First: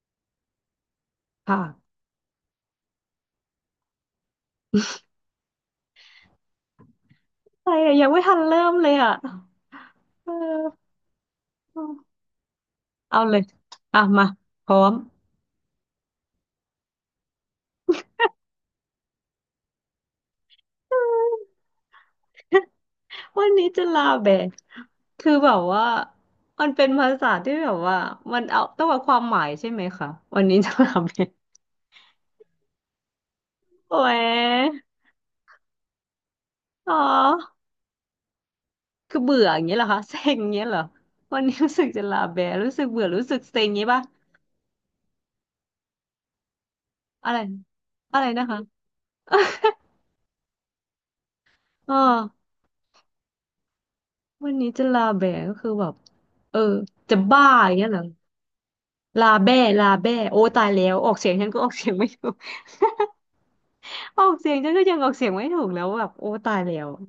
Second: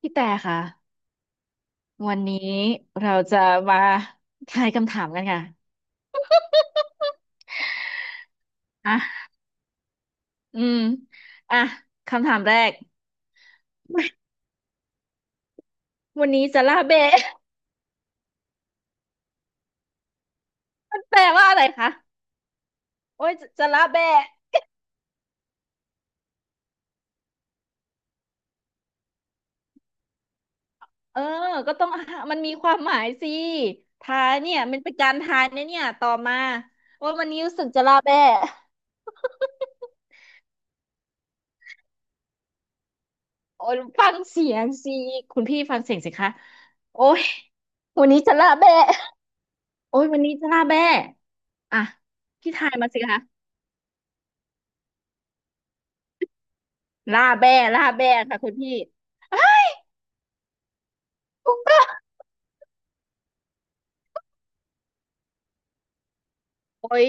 พี่แต่ค่ะค่ะวันนี้เราจะมาทายคำถามกันค่ะอะไรอะยังไม่ทันเริ่มเลยอ่ะอ่ะเออือมอ่ะคำถามแรกเอาเลยอ่ะมาพร้อม วันนี้จะล่าเบะ มัน แปลว่าอะไรคะ โอ้ยวัจะนจะนี้จะล่าลาเบะแบะคือแบบว่ามันเป็นภาษาที่แบบว่ามันเอาต้องเอาความหมายใช่ไหมคะวันนี้จะลาเออแบะก็ต้องอ่ะมันมีความหมายสิโอ้ทายยเนี่ยมันเป็นการทายนะเนี่ยต่อมาอ๋ว่าวันนี้รู้อสึกจะล่าเบะ คือเบื่ออย่างเงี้ยเหรอคะเซ็งอย่างเงี้ยเหรอวันนี้รู้สึกจะลาแบะรู้สึกเบื่อรู้สึกเซ็โอ้งอย่ายงงี้ป่ะฟังเสียงสิคุณพี่ฟังเสียงสิคะโอ้ยอะไรวันอะนี้ไรจะนะล่าคะเบะโอ้ยวันนี้จะล่าเบะอ่ะอ๋อพี่ทายมาสิคะ วันนี้จะลาแบะก็คือแบบเออจะล่าบ้าแบ้อย่างล่าเงี้ยเหรอ แบ้ค่ะคุณพี่ลาอ้าแบ้วลาแบ้โอ้ตายแล้วออกเสียงฉันคุก็ ณ ออกป้าเสียงไม่ถูก ออกเสียงฉันก็ยังออกเสียงไม่ถูกแล้วแบบโอ้ตายแล้วโอ้ย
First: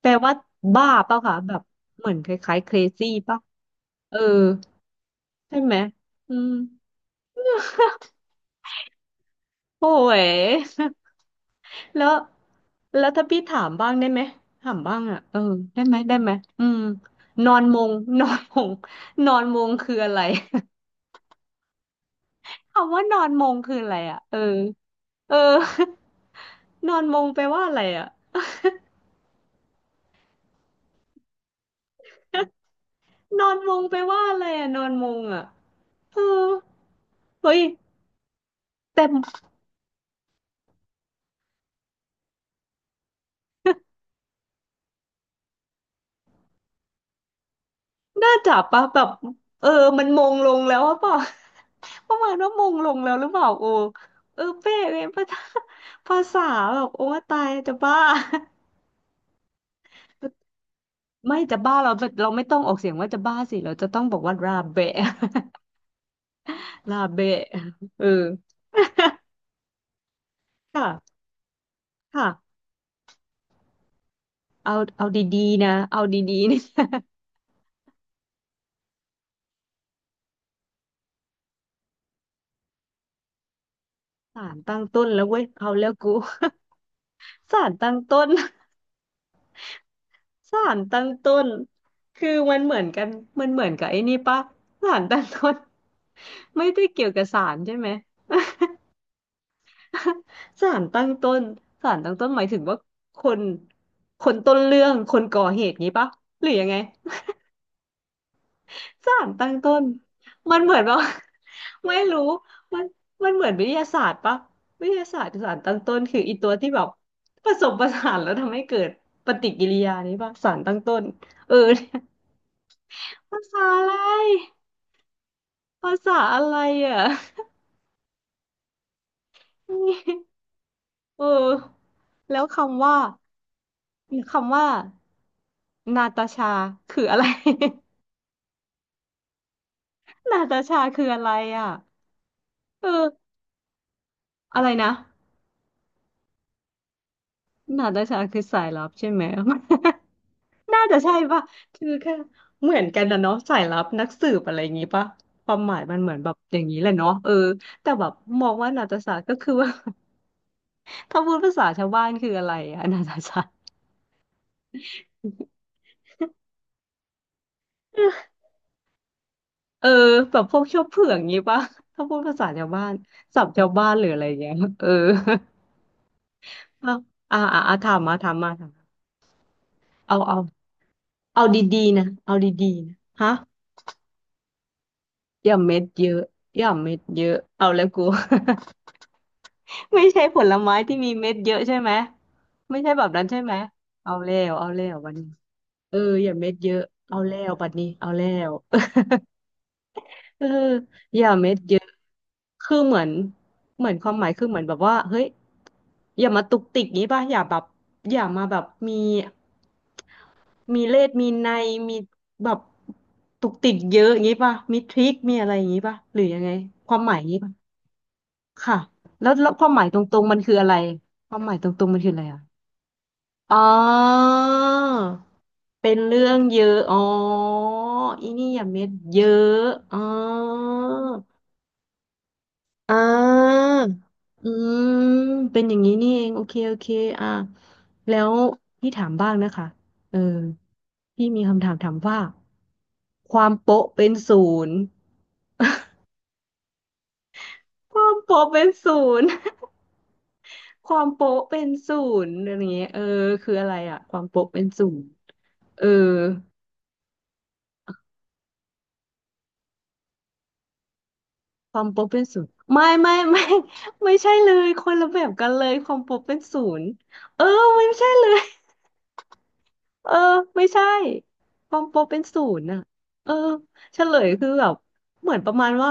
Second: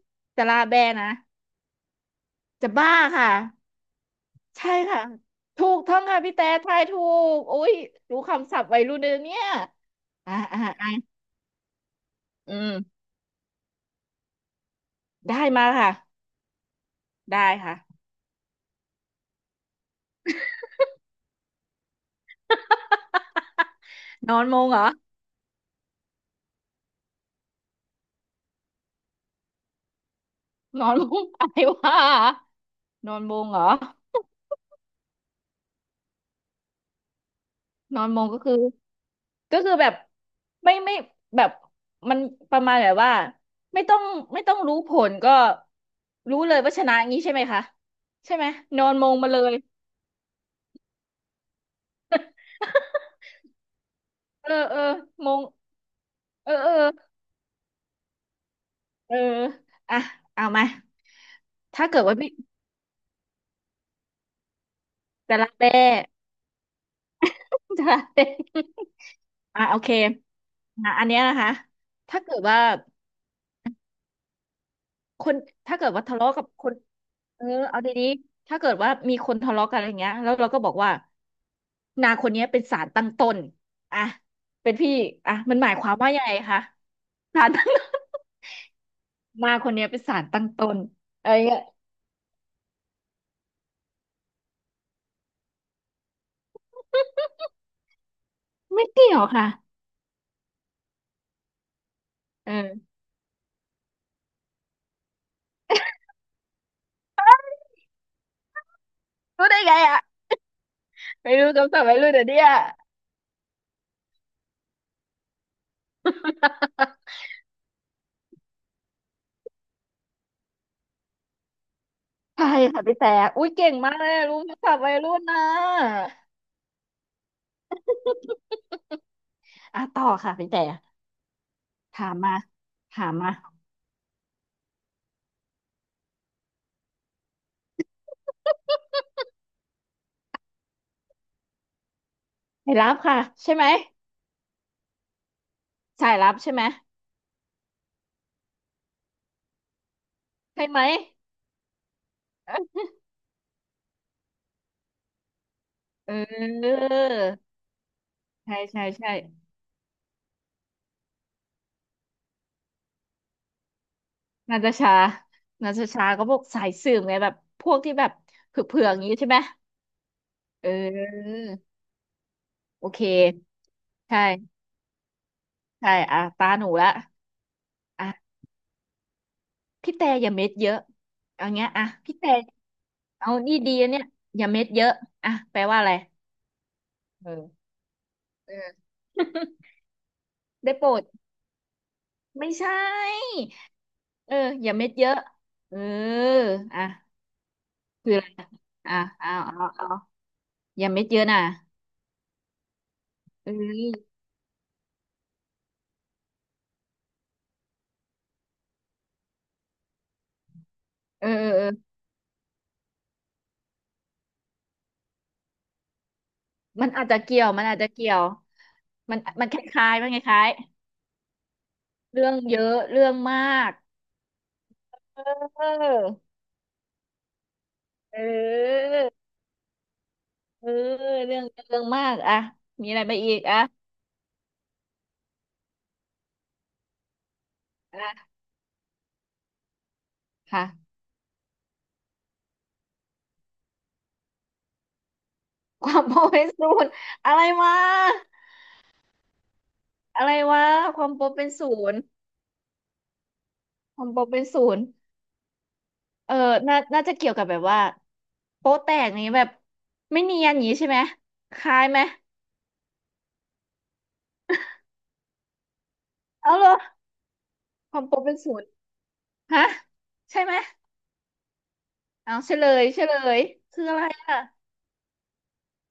แปลว่าจะล่าแบ้บ้านะ เปล่าคะแบบเหมือนคล้ายๆ จะบ้า crazy ค่ะ ป่ะเออใช่ค่ะ ใช่ถูไหมกต้องค่ะอืพี่แต่มทายถูกอุ้ยรู้คำศัพท์วัยรุ่นเลยเนี่ยโอ้ย อ่า แล้วอืม แล้วถ้าพี่ถามบ้างได้ไหมถามบ้างอ่ะเอได้อมาได้ไหมได้ค่ะ ไหมอืมนได้อนค่ะ มง นอนมงนอนมงคืออะไร คำว่านอนมงคืออะไรอ่ะ นเอออนมงเหรอเออ นอนมงแปลว่าอะไรอ่ะ นอนมง อะไรวะนอนมนงอนเหรอมงไปว่าอะไรอะนอนมงอะเออเฮ้ยนอนมงก็คือ แต่ก็คือแบบไม่แบบมันประมาณแบบว่าไม่ต้องไม่ต้องรู้ผลก็รู้เลยว่าชนะงี้ใช่ไหมคะน่าใช่ไหมจับนปะอนแบมบงมาเลยเออมันมงลงแล้วหรือเปล่า ประมาณว่ามงลงแล้วหรือเปล่าโอเออเออเปะเออเองภามษางภา ษาเออเออแบบโอ้ตายจะบ้า เอออ่ะเอามา ไม่จะบ้าถ้าเราเกิดว่าเราพี่ไม่ต้องออกเสียงว่าจะบ้าสิเราจะต้องบอกว่าราเบะ จะรักแต่ ราเบะ จะรัเอกแต่ออ่ะโอเคค่ะอ่ะอันเนี้ยนะคะถ้าค่ะเกิดว่า เอาเอาคนดีๆนะถ้าเกิดเอาว่าทะเลาะดีกัๆ บ นี่ คน เออเอาดีๆถ้าเกิดว่ามีคนทะเลาะกันอะไรเงี้ยแล้วเราก็บอกว่านาคนเนี้ยเป็นสารตั้งต้นอ่ะสารเป็นตั้งพี่ต้นแล้วอ่ะเว้ยมันหเอามายคแล้วาวมกู ว่ายังไงคะสาร สาตั้งรต้ตั้งต้นน นาคนเนี้ยเป็นสารตั้งสาต้นรตั้งอะต้ไรนเงี้ยคือมันเหมือนกัน มันเหมือนกับไอ้นี่ปะ สารตั้งต้น ไม่ได้เกี่ยวกับสารใช่ไหม ไม่เกี่ยวค่ะ สารตั้งต้นสารตั้งต้นหมายเออถึงว่าคน คนต้นเรื่อง คนก่อเหตุงี้ปะหรือยังไง สารรู้ตั้งได้ต้ไงนอ่ะมันเหมือนว่า ไม่รู้คำศัพ ท์วัไม่ยรุ่นรู้เดี๋ยวเนี้ย มันมันเหมือนวิทยาศาสตร์ปะวิทยาศาสตร์สารตั้งต้นคืออีตัวที่แบบ ผสมประสานแล้วทำให้เกิดปฏิกิริยานี้ปะสารตั้งต้นเออ เนี่ยใช่ค่ะพี่แต่ภาอุ้ยษาเก่งอะไมากเลยรู้ร คำศัพท์วัยรุ่นนะภาษาอะไรอ่ะ อ่ะต่อค่ะ พี่แต่เออถามมาแล้วคำว่าถามมาคำว่านาตาชาคืออะไร นาตาชา คืออะไรอ่ะไม่เอรับค่ะอใช่ไหม อะไรนะสายลับใช่ไหมนาตาชาคือสายลับใช่ไหม ใช่ ไหมน่า จะใช่ป่ะคือแค่เหมือนกันนะเนาะสายลับนักสืบอะไรอย่างงี้ป่ะความหมายมันเหเมือนแบบอย่างนี้ออแหละเนาะเออแต่แบบมองใช่ว่าใช่นาตาใช่ชาก็คือว่า ถ้าพูดภาษาชาวบ้านคืออะไรอะนาตาชา นาตาชานาตาชาก็พวกสายสืบไงแบบพวกที่แบบเผือกๆอย่างนี้ใช่ไหมเออแบบพวกเเขี้ยเผือกงี้ออป่ะ ถ้าพูดภาษาชาวบ้าโอนเคศัพท์ชาวบ้านหรือใชอะไรอย่างเงี้ย่เออ ใช่อ่ะตาหนู ละเอาอ่าอ่าอ่าถามมาถาอ่ะมมาถามมาพี่แต่เอาอย่าเอาเม็ดเยอะเอาเอาเงี้ยดีอ่ะๆนะพี่แต่เอาดีๆนะเอาฮะนี่ดีอะเนี่ยอย่าเม็ดเยอะอ่ะอย่าแปลเม็ว่าดอะไรเยอะอย่าเม็ดเยเออะอเอาแล้วกู เออ ไม่ใช่ผล ได้ไม้โปรที่ดมีเม็ดเยอะใช่ไหมไม่ไม่ใช่ใช่แบบนั้นใช่ไหมเอาเอแล้อวอเอาย่าแล้เม็ดวเยวันอะนี้เออเอออย่าเม็ดเยอะอ่ะ เอาแล้วบัดนี้เอาคืออะแล้ไรอะว อ่ะเอาเอออย่าเม็ดเยออะย่านะเม็ดเยอะคือเหมือน เอเหมือนคอวามหมายคือเหมือนแบบว่าเฮ้ยอย่ามาตุกติกนี้ป่ะ อย่าแบบอย่ามาแบบมี มีเลสเอมีอเอในอเออมีแบบตุกติกเยอะอย่างงี้ป่ะมีทริคมีอะไรอย่างงี้ป่ะหรือยังไงมัคนวามอาจหมายจะอย่างงี้เกี่ยว ป่ะมันอาจจะเกี่ยวค่ะมันแล้วมัแล้นวคความหมายล้ายตๆมันครงๆมันล้ายคืออะไรความหมายตรงๆมันคือๆอะไรเรื่องอ่ะเยอะเรื่องมอ๋อากเออเป็นเรื่องเยอะอ๋อเออีนี่อย่าเม็ดอเยอะอ๋อ เออเรื่องเรื่องมากอะมีอ่อะไรไปอีกอะาอืมเป็นอย่างนี้นี่เองโอเคโอเคอ่าแล้อะวพี่ถามบ้างนะคะเออค่ะพี่มีคำถามถามว่าความโป๊ะเป็นศูนย์ความโปรเป็นศูนย์อะไรวะความโป๊ะเป็นศูนย์ อะไรวะ ควาคมวามโปรโป๊ะเป็นเป็ศูนศูนย์นย์อะไรอย่างเงี้ยเออคืออะไรคอะวามคโปวามรเป็นโป๊ะเป็นศูนศูย์ นย์เออเออน่าจะเกี่ยวกับแบบว่าโป๊ะแตกนี้แบบไม่เนียนอย่างนี้ใช่ไหมคคล้าวายมไหมโป๊ะเป็นศูนย์ไม่ ไม่ใช่เลย คนละแบบกันเลย ความโป๊ะเป็นเอาเหรศูอนย์เออไม่ความใช่โป๊ะเลเป็นย ศูนย์ฮะเออใช่ไหมไม่ใช่ความโปรเป็นเอาศูเฉนลย์อ่ะยเฉลเออยคืออะเฉไรลยอ่ะคือแบบเหมือนประมาณว่า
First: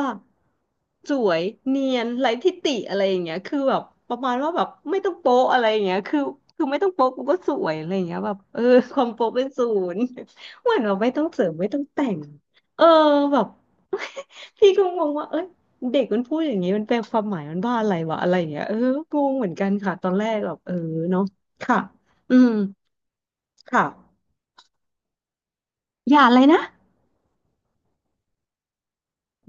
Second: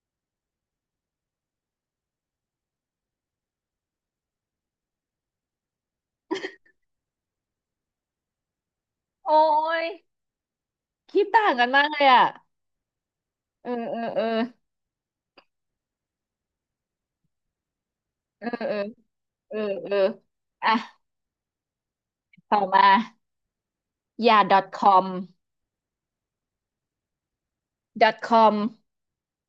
สวยเนียนไร้ทิฏฐิอะไรอย่างเงี้ยคือแบบประมาณว่าแบบไม่ต้องโป๊ะอะไรอย่างเงี้ยคือไม่ต้องโป๊ะกูก็สวยอะไรอย่างเงี้ยแบบเออความโป๊ะโอ้เป็นศูยนย์ เหมือนเราไม่คิต้อดงเสริต่ามงกัไม่นต้อมางกเลแต่ยงอ่ะเออแบบ เออเออเออ พี่ก็งงว่าเอ้ยเด็กมันพูดอย่างนี้มันแปลความหมายมันว่าอะไรวะอะไรอเอย่าองเงี้ยเอเออองงเหมือนเออกันเอค่ะอตอนแรกแบบเออ่ะอเนาะค่ะอืมต่อมาค่ะ อย่า .com อย่าอะไรนะ .com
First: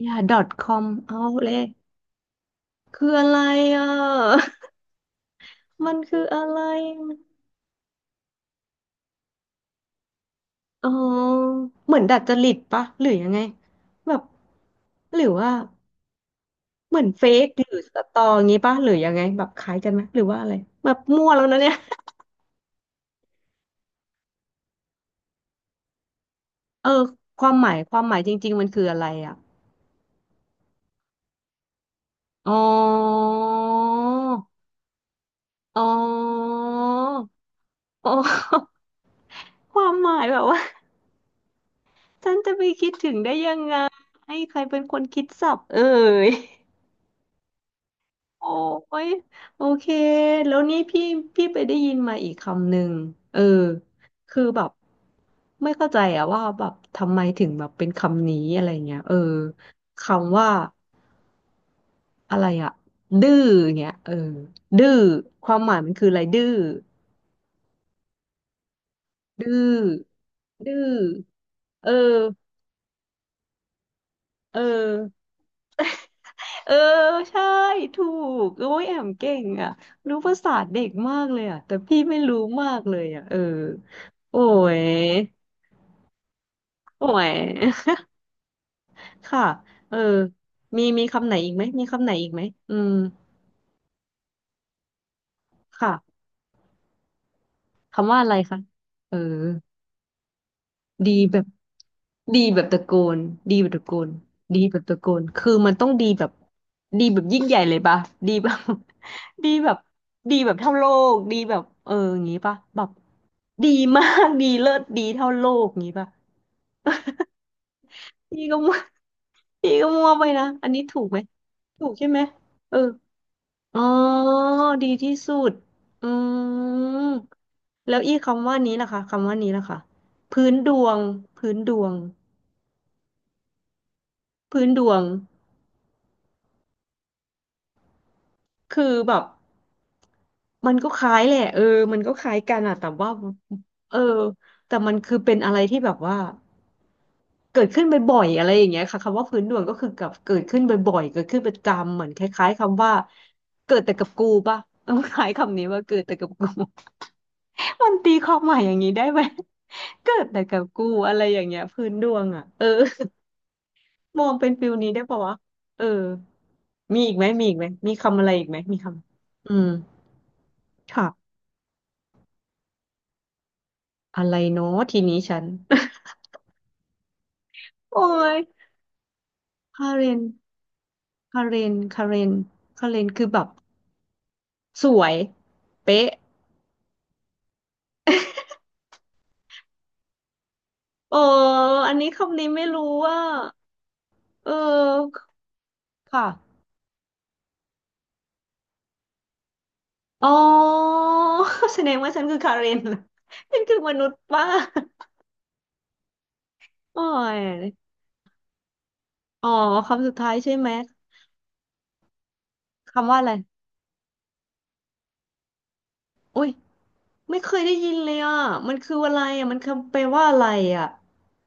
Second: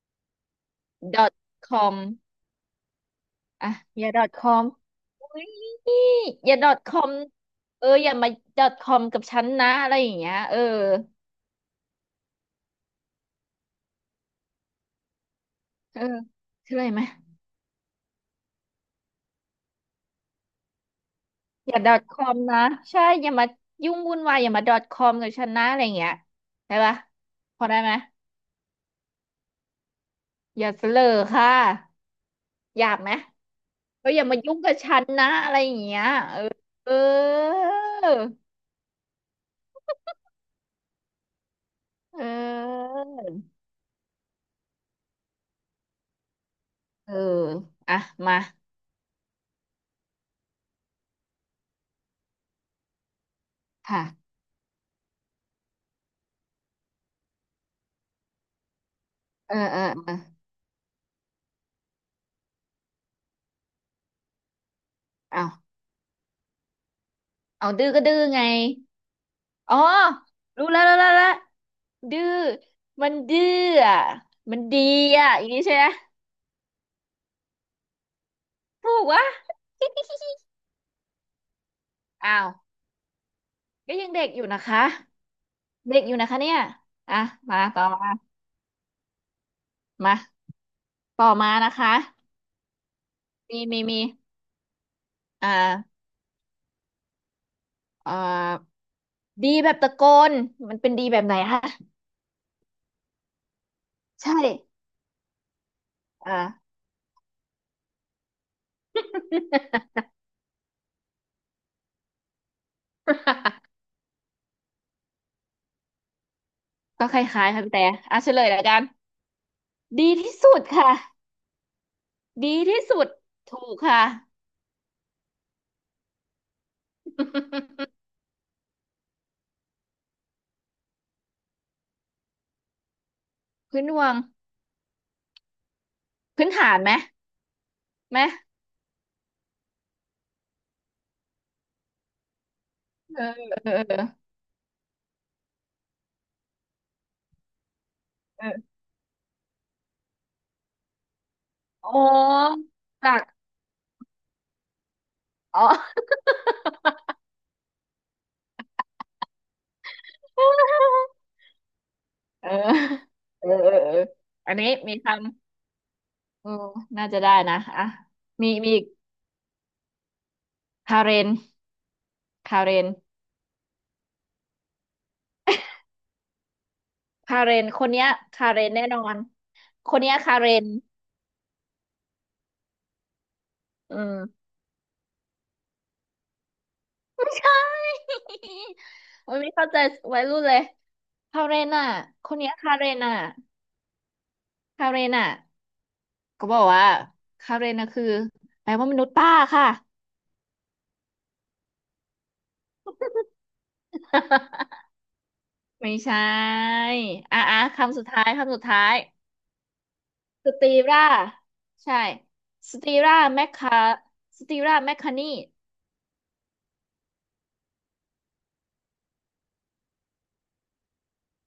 อย่า .com เอาเลย .com คืออะไรอ่ะอ่อย่า ะ .com อุ้ย มันคืออะอย่า ไรอะ .com เอออย่ามา .com กับฉันนะอะไรอย่างเงี้ยเออ อ๋อเหมือนดัดจริตปะหรือยังไงแบบหรือว่าเออชื่ออะไรเหไหมืมอนเฟกหรือสตออย่างงี้ปะหรือยังไงแบบคล้ายกันไหมหรือว่าอะไรแบบมั่วแล้วนะอเนี่ยย่า .com นะใช่อย่ามายุ่งวุ่นวายอย่ามา .com กับฉันนะอะไรอย่างเงี้ยได้เอปะอความพหอมาได้ยไหมความหมายจริงๆมันคืออะไรอ่ะอย่าเสลอค่ะอ๋หยาบไหมอก็ออย่ามายุ่งกับฉันนะอะไรอย่าอ๋งเงี้ยเอออเอออ๋อ ความหมายแบบว่า เท่านจะไปคิออดถึงได้ยังไงให้ใครเป็นคนคิดศัพท์เอ่ยเอออ่ะมาโอ้ยโอเคแล้วนี่พี่ไปได้ยินมาอีกคำหนึ่งเออค่ะคือแบบไม่เข้าใจอะว่าแบบทำไมถึงแบบเป็นคำนี้อะไรเงี้ยเออเออเออคำว่าอะไรอะดื้อเงี้ยดื้อความหเอามายมันคืออะไรเอาดื้อก็ดื้อไงดื้อ๋ออรู้แล้ดื้วอรู้แล้วรู้แล้วเอดื้ออมันดื้ออ่ะเอมันดีอ อ่ะอย่างนี้ใช่ไหม เออใช่ถูกโอ้ยแอถูกมวะ เก่ งอ่ะรู้ภาษาเด็กมากเลยอ่ะแต่พี่ไม่รู้อ้าว มากเลยอ่ะเออก็ยังเด็กโอ้อยู่นะคะ ยเด็กอยู่นะคะเนี่ยโอ้อ่ะ ย มาต่อมา ค่ะเออมามีต่คำอไหนมาอีกไหมนะมีคะคำไหนอีกไหมอืมมีอ่ค่ะาคำเอ่อว่าอะไรคะเออ ดีแบบตะโกนมันเป็นดีดีแบบไหนแบบคะดีแบบตะโกนดีแบบตะโกนใช่ดีแบบตะโกนคือมันต้องดีแบบอ่า ดีแบบยิ่งใหญ่เลยปะดีแบบ ดีแบบดีแบบเท่าโลกดีแบบเอออย่างงี้ปะแบบดี มากดีเลิศดีเท่าโลกอย่างงี้ปะ ก็ค ล้ายๆค่ะพี่แต่อ่ะเฉลพี่ยก็แล้วมั่กัวน พี่ก็มั่ดีวไปที่นะสุดอันนี้ค่ะ ถูกไหมถูกใช่ไหมดีเออที่สุด ถูกอ๋อค่ะดีที่สุดอืมแล้วอีคำว่านี้ล่ะคะคำว่านี้ล่ะคะพื้นดวงพื้นดวง พื้นดวงพื้นดวงพื้นฐานไหมไหมคือแบบมันก็คล้ายแหละมันก็คล้ายกันอะแต่ว่าเออเออเอเอออแต่มันคือเป็นอะไรที่แบบว่าเกิดขึ้นบ่อยๆอะไรอย่างเออเงี้ยค่ะคำว่าพื้นดวงก็คือกับเกิดขึ้นบ่อยๆเกิดขึ้นประอ๋จำอเหมือนคล้ายๆคำว่าจากเกิดแต่กับกูป่ะต้องคล้ายคำอ๋อ นี้ว่าเกิดแต่กับกู มันตีความหมายอย่างนี้ได้ไหมเกิดแต่กับกูอะไรอย่างเงี้ยพื้นดวงอ่ะเออเออเออเออมองเป็อันนนี้ฟิลนี้มีได้คป่าวะเออำเออมีน่าอีกจะไหมได้มีอีนะกไหมอ่ะมีคำอะไรอีมีกไหมมีมีอีกคำอืมคาค่ะ เรนคาเรนอะไรเนาะทีนี้ฉัน คาเรนคนโอ้เนี้ยยคาเรนแน่นอนคาคนเรเนี้ยนคาเรนคาเรนคาเรนคือแบบอืมสวยเป๊ะไม่ใช่ โอ้ยไม่เข้าใจวัยรุ่นเลยเออคาเรนอ่ะอันนี้คนคำนี้เนี้ยไม่คารู้เรนอ่ะว่าเอคาเรนออ่ะค่ะก็บอกว่าคาเรนอ่ะคือแปลว่ามนุษย์ป้าค่ะ อ๋อ แสดงว่าฉันคือคาเรน เหรอฉันคือมนุษย์ป้า ไม่ใช ่โอ้อ่ะยอ่ะคำสุดท้ายคำสุดท้าย อ๋อคำสุดท้ายสใช่ไหมตีราใช่สตีคำราว่าอะไรแมคคาสตีราแมคคานีโอ้ยไม่เคยได้ยินเลยอ่ะมันคืออะไรอ่ะมันคำแปลว่าอะไรอ่ะ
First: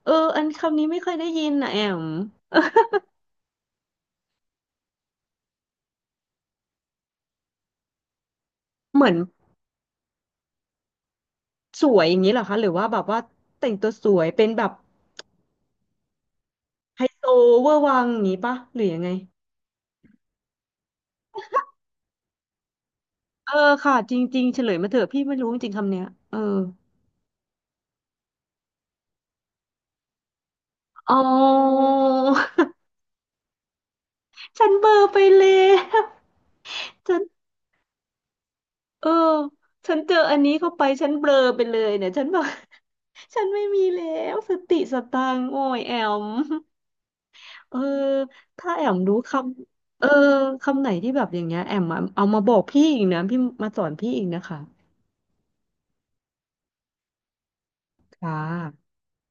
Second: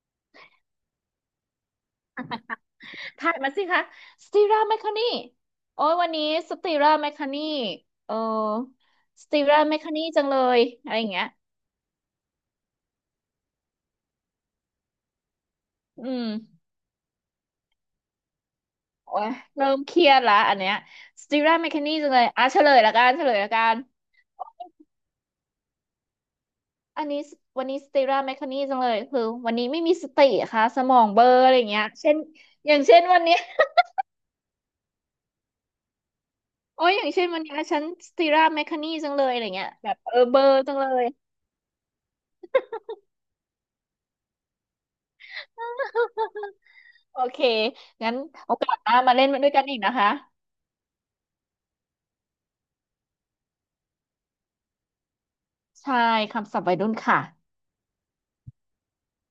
เอออันคำนี้ไม่เคยได้ยินนะแอมถ่ายมาสิคะสตีราแมคคานีโอ้ยวันนี้สตีราแมคคานีเออเหมือน สตีราแมคคานีจังเลยอะไรอย่างเงี้ยสวยอย่างนี้เหรอคะหรือว่าแบบว่าแต่งตัวสวยเป็นแบบอืมไฮโซเวอร์วังอย่างนี้ปะหรือยังไงโอ้ยเริ่มเครียดละอันเนี้ยสตีราแมคคานีจังเลยอ่ะเฉลยละกันเฉลยเอละอกันค่ะจริงๆเฉลยมาเถอะพี่ไม่รู้จริงๆคำเนี้ยเอออันนี้สวันนี้สตีราแมคคานีจังเลยคือวันนี้ไม่มีสติอะค่ะสมองอ๋เบลอร์อะไรอย่างเงี้อยเช่นอย่างเช่นวันนี้ ฉันเบลอไปแล้วโอ้ยอย่างฉันเช่นวันนี้ฉันสตีราแมคคานีเอจัองเลยอะไรเงี้ยแบฉับนเอเจอออัเบนอนี้ร์เข้าจังไปเลฉัย นเบลอไปเลยเนี่ยฉันบอก ฉันไม่มีแล้วสติสตังค์โอ้ยแอม โอเคเอองั้นโอถ้ากาสแอหมน้ามารู้เล่นคมันด้วยกันอีกนะำคะคำไหนที่แบบอย่างเงี้ยแอมมาเอามาบอกพี่อีกนะพี่มาสอนพี่อีกนะคะใช่คำศัพท์วัยรุ่นค่ะค่ะ